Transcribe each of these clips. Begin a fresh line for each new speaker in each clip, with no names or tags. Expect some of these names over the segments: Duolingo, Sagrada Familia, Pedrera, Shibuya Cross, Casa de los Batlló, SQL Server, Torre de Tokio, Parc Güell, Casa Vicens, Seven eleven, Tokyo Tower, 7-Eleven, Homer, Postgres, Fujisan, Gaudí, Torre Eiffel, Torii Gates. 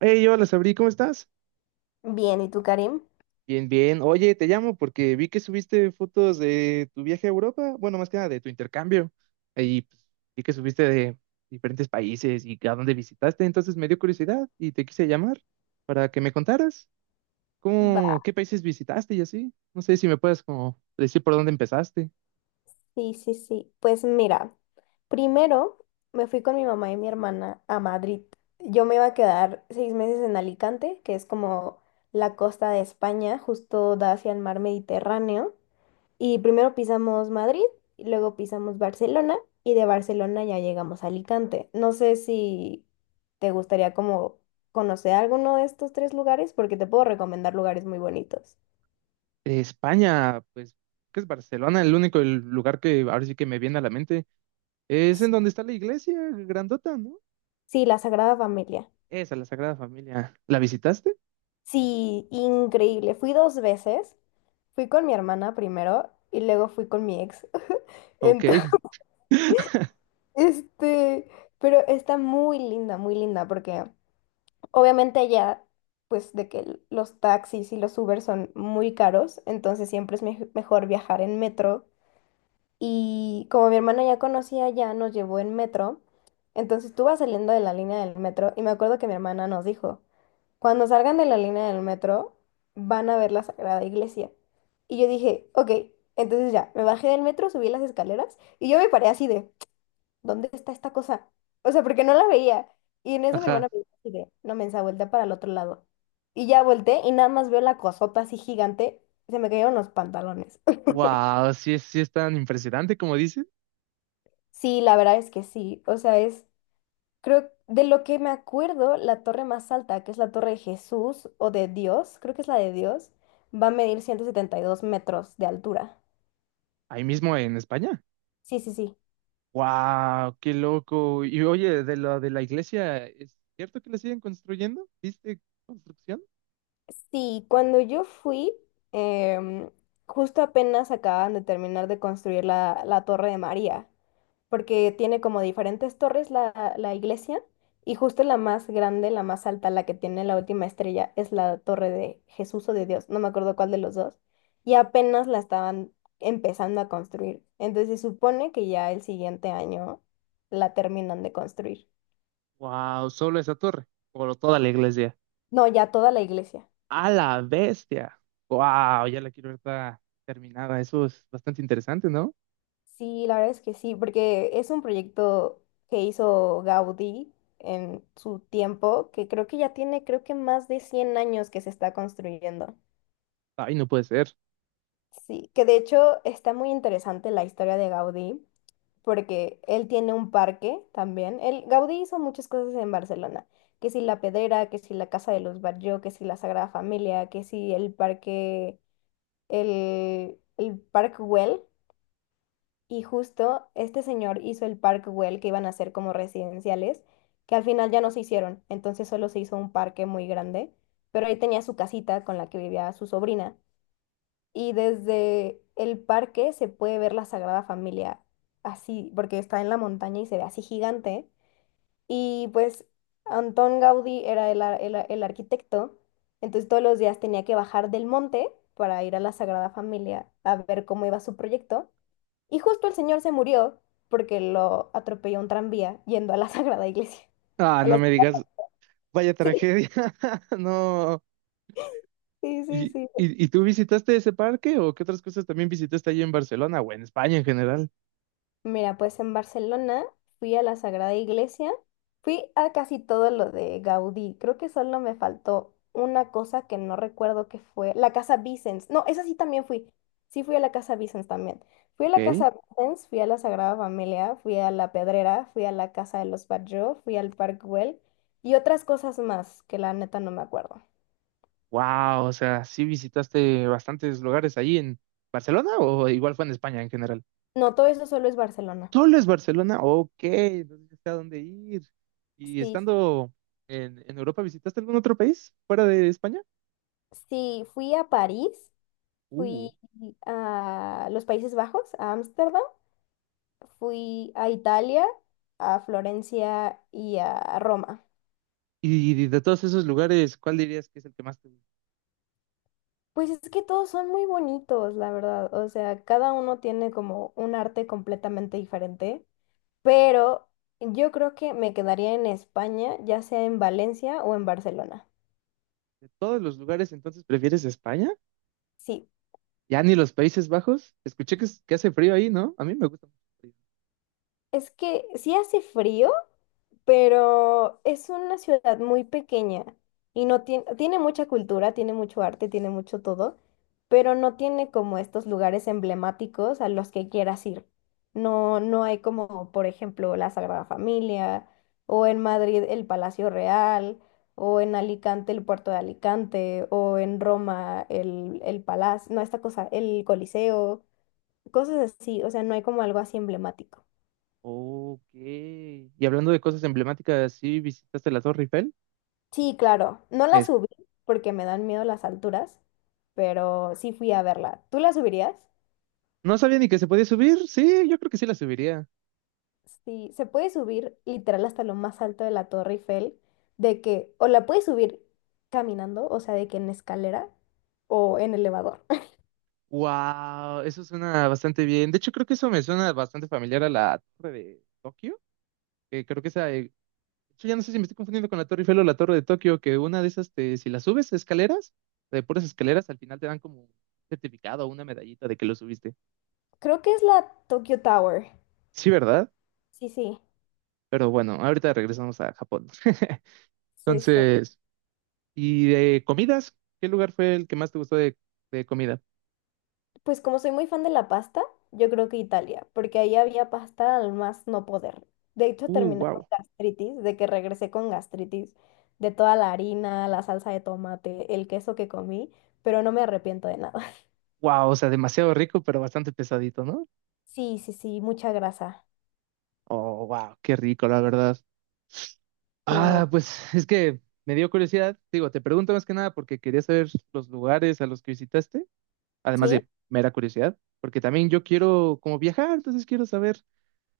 Hey, hola Sabri, ¿cómo estás?
Bien, ¿y tú, Karim?
Bien, bien. Oye, te llamo porque vi que subiste fotos de tu viaje a Europa, bueno, más que nada de tu intercambio. Y pues, vi que subiste de diferentes países y a dónde visitaste, entonces me dio curiosidad y te quise llamar para que me contaras
Va.
cómo, qué países visitaste y así. No sé si me puedes como decir por dónde empezaste.
Sí, sí, sí. Pues mira, primero me fui con mi mamá y mi hermana a Madrid. Yo me iba a quedar 6 meses en Alicante, que es como la costa de España, justo da hacia el mar Mediterráneo. Y primero pisamos Madrid, y luego pisamos Barcelona y de Barcelona ya llegamos a Alicante. No sé si te gustaría como conocer alguno de estos tres lugares, porque te puedo recomendar lugares muy bonitos.
De España, pues, que es Barcelona, el lugar que ahora sí que me viene a la mente. Es en donde está la iglesia grandota, ¿no?
Sí, la Sagrada Familia.
Esa, la Sagrada Familia. ¿La visitaste?
Sí, increíble. Fui dos veces. Fui con mi hermana primero y luego fui con mi ex.
Ok.
Entonces, este, pero está muy linda, porque obviamente allá, pues de que los taxis y los Uber son muy caros, entonces siempre es mejor viajar en metro. Y como mi hermana ya conocía, ya nos llevó en metro. Entonces tú vas saliendo de la línea del metro y me acuerdo que mi hermana nos dijo. Cuando salgan de la línea del metro, van a ver la Sagrada Iglesia. Y yo dije, ok, entonces ya, me bajé del metro, subí las escaleras y yo me paré así de, ¿dónde está esta cosa? O sea, porque no la veía. Y en eso mi hermana
Ajá.
me dijo así de, no mensa, voltea para el otro lado. Y ya volteé y nada más veo la cosota así gigante, se me cayeron los pantalones.
Wow, sí, sí es tan impresionante como dicen.
Sí, la verdad es que sí, o sea, es. Creo, de lo que me acuerdo, la torre más alta, que es la torre de Jesús o de Dios, creo que es la de Dios, va a medir 172 metros de altura.
Ahí mismo en España.
Sí, sí, sí.
Wow, qué loco. Y oye, de lo de la iglesia, ¿es cierto que la siguen construyendo? ¿Viste construcción?
Sí, cuando yo fui, em, justo apenas acaban de terminar de construir la Torre de María, porque tiene como diferentes torres la iglesia y justo la más grande, la más alta, la que tiene la última estrella, es la Torre de Jesús o de Dios, no me acuerdo cuál de los dos, y apenas la estaban empezando a construir. Entonces se supone que ya el siguiente año la terminan de construir.
Wow, solo esa torre. Por toda la iglesia.
No, ya toda la iglesia.
A la bestia. Wow, ya la quiero ver toda terminada. Eso es bastante interesante, ¿no?
Sí, la verdad es que sí, porque es un proyecto que hizo Gaudí en su tiempo, que creo que ya tiene, creo que más de 100 años que se está construyendo.
Ay, no puede ser.
Sí, que de hecho está muy interesante la historia de Gaudí, porque él tiene un parque también. El Gaudí hizo muchas cosas en Barcelona, que si la Pedrera, que si la Casa de los Barrios, que si la Sagrada Familia, que si el parque, el Parc Güell. Y justo este señor hizo el Parkwell que iban a hacer como residenciales, que al final ya no se hicieron, entonces solo se hizo un parque muy grande, pero ahí tenía su casita con la que vivía su sobrina. Y desde el parque se puede ver la Sagrada Familia así, porque está en la montaña y se ve así gigante. Y pues Antón Gaudí era el arquitecto, entonces todos los días tenía que bajar del monte para ir a la Sagrada Familia a ver cómo iba su proyecto. Y justo el señor se murió porque lo atropelló un tranvía yendo a la Sagrada Iglesia.
Ah,
A
no
la-
me digas, vaya
Sí,
tragedia. No.
sí,
¿Y,
sí, sí.
y tú visitaste ese parque o qué otras cosas también visitaste allí en Barcelona o en España en general?
Mira, pues en Barcelona fui a la Sagrada Iglesia, fui a casi todo lo de Gaudí. Creo que solo me faltó una cosa que no recuerdo que fue, la Casa Vicens. No, esa sí también fui. Sí fui a la Casa Vicens también. Fui a la
Ok.
Casa Vicens, fui a la Sagrada Familia, fui a la Pedrera, fui a la Casa de los Batlló, fui al Parc Güell y otras cosas más que la neta no me acuerdo.
Wow, o sea, sí visitaste bastantes lugares allí en Barcelona o igual fue en España en general.
No, todo eso solo es Barcelona.
¿Solo es Barcelona? Ok, entonces ya sé a dónde ir. ¿Y
Sí,
estando en Europa visitaste algún otro país fuera de España?
sí, fui a París,
Uh.
fui a los Países Bajos, a Ámsterdam, fui a Italia, a Florencia y a Roma.
Y, de todos esos lugares, ¿cuál dirías que es el que más te gusta?
Pues es que todos son muy bonitos, la verdad. O sea, cada uno tiene como un arte completamente diferente, pero yo creo que me quedaría en España, ya sea en Valencia o en Barcelona.
¿De todos los lugares entonces prefieres España?
Sí,
¿Ya ni los Países Bajos? Escuché que, que hace frío ahí, ¿no? A mí me gusta mucho el frío.
es que sí hace frío. Pero es una ciudad muy pequeña y no tiene, tiene mucha cultura, tiene mucho arte, tiene mucho todo, pero no tiene como estos lugares emblemáticos a los que quieras ir. No, no hay como, por ejemplo, la Sagrada Familia, o en Madrid el Palacio Real, o en Alicante el Puerto de Alicante, o en Roma el Palacio, no, esta cosa, el Coliseo, cosas así, o sea, no hay como algo así emblemático.
Ok. Y hablando de cosas emblemáticas, ¿sí visitaste la Torre Eiffel?
Sí, claro. No la
Es-
subí porque me dan miedo las alturas, pero sí fui a verla. ¿Tú la subirías?
No sabía ni que se podía subir. Sí, yo creo que sí la subiría.
Sí, se puede subir literal hasta lo más alto de la Torre Eiffel, de que o la puedes subir caminando, o sea, de que en escalera o en elevador.
Wow, eso suena bastante bien. De hecho, creo que eso me suena bastante familiar a la Torre de Tokio. Que creo que esa, de hecho, ya no sé si me estoy confundiendo con la Torre Eiffel o la Torre de Tokio, que una de esas, si la subes escaleras, de puras escaleras, al final te dan como un certificado o una medallita de que lo subiste.
Creo que es la Tokyo Tower.
Sí, ¿verdad?
Sí, sí,
Pero bueno, ahorita regresamos a Japón.
sí, sí.
Entonces. ¿Y de comidas? ¿Qué lugar fue el que más te gustó de comida?
Pues como soy muy fan de la pasta, yo creo que Italia, porque ahí había pasta al más no poder. De hecho, terminé con
Wow.
gastritis, de que regresé con gastritis, de toda la harina, la salsa de tomate, el queso que comí, pero no me arrepiento de nada.
Wow, o sea, demasiado rico, pero bastante pesadito, ¿no?
Sí, sí, sí, mucha grasa.
Oh, wow, qué rico, la verdad.
Sí.
Ah, pues es que me dio curiosidad. Digo, te pregunto más que nada porque quería saber los lugares a los que visitaste, además
¿Sí?
de mera curiosidad, porque también yo quiero como viajar, entonces quiero saber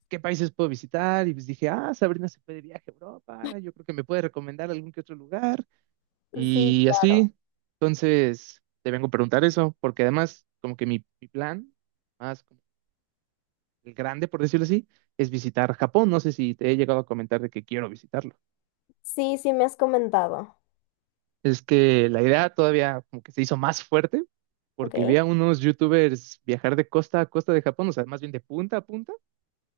qué países puedo visitar. Y pues dije, ah, Sabrina se fue de viaje a Europa, yo creo que me puede recomendar algún que otro lugar.
Sí,
Y
claro.
así, entonces, te vengo a preguntar eso, porque además, como que mi plan, más como el grande, por decirlo así, es visitar Japón. No sé si te he llegado a comentar de que quiero visitarlo.
Sí, sí, me has comentado.
Es que la idea todavía como que se hizo más fuerte, porque vi
Ok,
a unos youtubers viajar de costa a costa de Japón, o sea, más bien de punta a punta,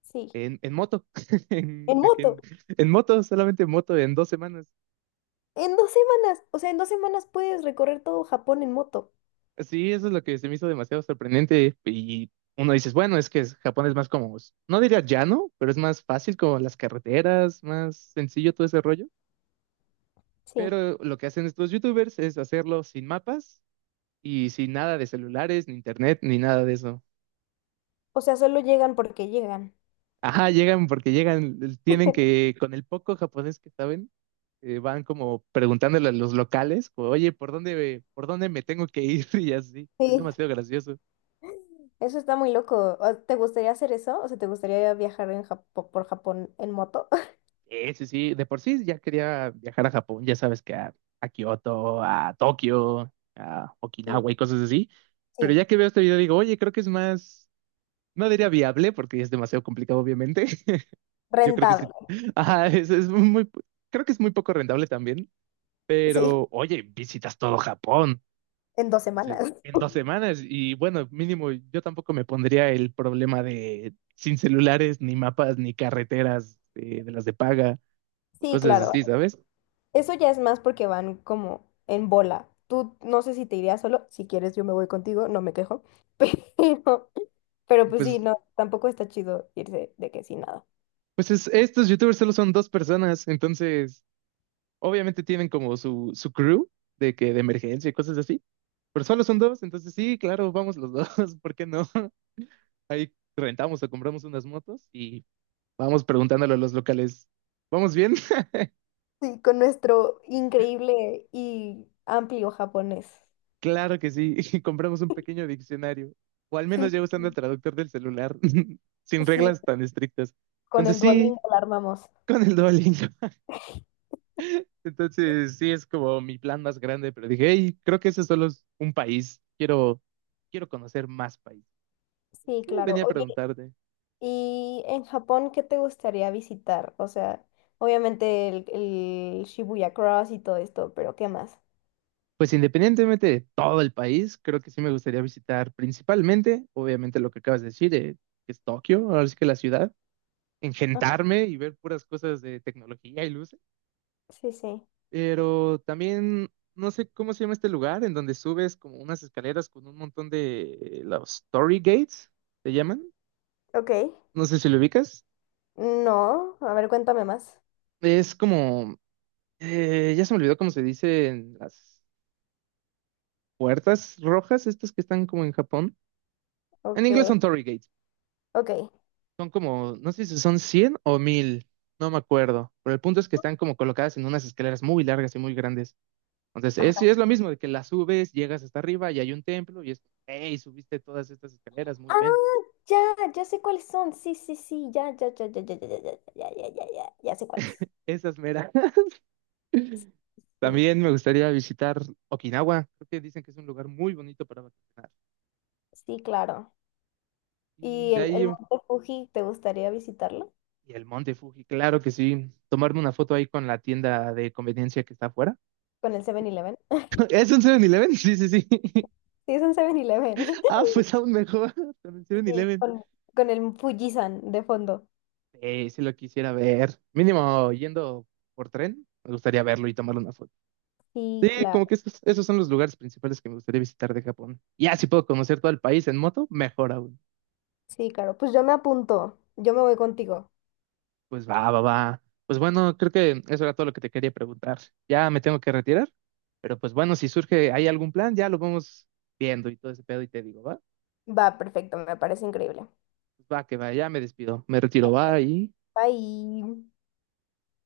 sí.
en moto,
En
en, de que
moto,
en en moto, solamente en moto, en dos semanas.
en 2 semanas. O sea, en 2 semanas puedes recorrer todo Japón en moto.
Sí, eso es lo que se me hizo demasiado sorprendente. Y uno dices, bueno, es que Japón es más como, no diría llano, pero es más fácil como las carreteras, más sencillo todo ese rollo.
Sí.
Pero lo que hacen estos youtubers es hacerlo sin mapas y sin nada de celulares, ni internet, ni nada de eso.
O sea, solo llegan porque llegan.
Ajá, llegan porque llegan, tienen que, con el poco japonés que saben, van como preguntándole a los locales, como, oye, ¿por dónde me tengo que ir? Y así. Es
Sí.
demasiado gracioso.
Eso está muy loco. O- ¿Te gustaría hacer eso? O sea, ¿te gustaría viajar en Japo- por Japón en moto?
Sí, sí, sí, de por sí ya quería viajar a Japón, ya sabes que a Kioto, a Tokio, a
Mm.
Okinawa y cosas así, pero
Sí,
ya que veo este video digo, oye, creo que es más, no diría viable porque es demasiado complicado obviamente, yo creo que sí,
rentable.
ajá, es muy, creo que es muy poco rentable también,
Sí,
pero oye, visitas todo Japón
en dos
dice,
semanas.
en dos semanas y bueno, mínimo yo tampoco me pondría el problema de sin celulares, ni mapas, ni carreteras de las de paga,
Sí,
cosas así,
claro.
¿sabes?
Eso ya es más porque van como en bola. Tú no sé si te irías solo. Si quieres, yo me voy contigo, no me quejo. Pero, pero pues sí,
Pues,
no, tampoco está chido irse de que sin nada.
pues estos youtubers solo son dos personas, entonces obviamente tienen como su crew de que de emergencia y cosas así, pero solo son dos, entonces sí, claro, vamos los dos, ¿por qué no? Ahí rentamos o compramos unas motos y vamos preguntándole a los locales, ¿vamos bien?
Sí, con nuestro increíble y amplio japonés.
Claro que sí, y compramos un pequeño diccionario, o al menos
Sí,
ya usando el traductor del celular, sin
sí,
reglas tan estrictas.
con
Entonces
el Duolingo
sí,
la armamos.
con el Duolingo. Entonces, sí, es como mi plan más grande, pero dije, hey, creo que ese solo es un país, quiero, quiero conocer más países. Entonces,
Sí,
sí,
claro.
venía a preguntarte,
Y en Japón, ¿qué te gustaría visitar? O sea, obviamente el Shibuya Cross y todo esto, pero ¿qué más?
pues independientemente de todo el país, creo que sí me gustaría visitar principalmente, obviamente lo que acabas de decir, que es Tokio, ahora sí que la ciudad,
Ah,
engentarme y ver puras cosas de tecnología y luces,
sí, sí.
pero también, no sé cómo se llama este lugar, en donde subes como unas escaleras con un montón de los Torii Gates, ¿se llaman?
Ok.
No sé si lo ubicas.
No, a ver, cuéntame más.
Es como, ya se me olvidó cómo se dicen las puertas rojas, estas que están como en Japón. En
Ok,
inglés son Torii Gates.
ok.
Son como, no sé si son 100 o mil, no me acuerdo. Pero el punto es que están como colocadas en unas escaleras muy largas y muy grandes. Entonces, es, sí,
Ajá.
es lo mismo de que las subes, llegas hasta arriba y hay un templo y es, hey, subiste todas estas escaleras, muy bien.
Ah, ya, ya sé cuáles son. Sí, sí, sí, ya, ya, ya, ya, ya, ya, ya, ya, ya, ya, ya, ya, ya sé cuáles.
Esas meras.
Sí,
También me gustaría visitar Okinawa. Creo que dicen que es un lugar muy bonito para vacacionar.
sí, claro.
Y
¿Y
de
el
ahí.
Monte Fuji, te gustaría visitarlo?
Y el Monte Fuji, claro que sí. Tomarme una foto ahí con la tienda de conveniencia que está afuera.
Con el 7-Eleven.
¿Es un 7-Eleven? Sí, sí, sí.
Sí, es un 7-Eleven.
Ah, pues aún mejor. Con el
Sí,
7-Eleven.
con el Fujisan de fondo.
Si lo quisiera ver. Mínimo yendo por tren, me gustaría verlo y tomar una foto.
Sí,
Sí,
claro.
como que esos, esos son los lugares principales que me gustaría visitar de Japón. Ya, si puedo conocer todo el país en moto, mejor aún.
Sí, claro. Pues yo me apunto. Yo me voy contigo.
Pues va, va, va. Pues bueno, creo que eso era todo lo que te quería preguntar. Ya me tengo que retirar, pero pues bueno, si surge, hay algún plan, ya lo vamos viendo y todo ese pedo y te digo, ¿va?
Va, perfecto. Me parece increíble.
Pues va, que va, ya me despido, me retiro, va y...
Bye.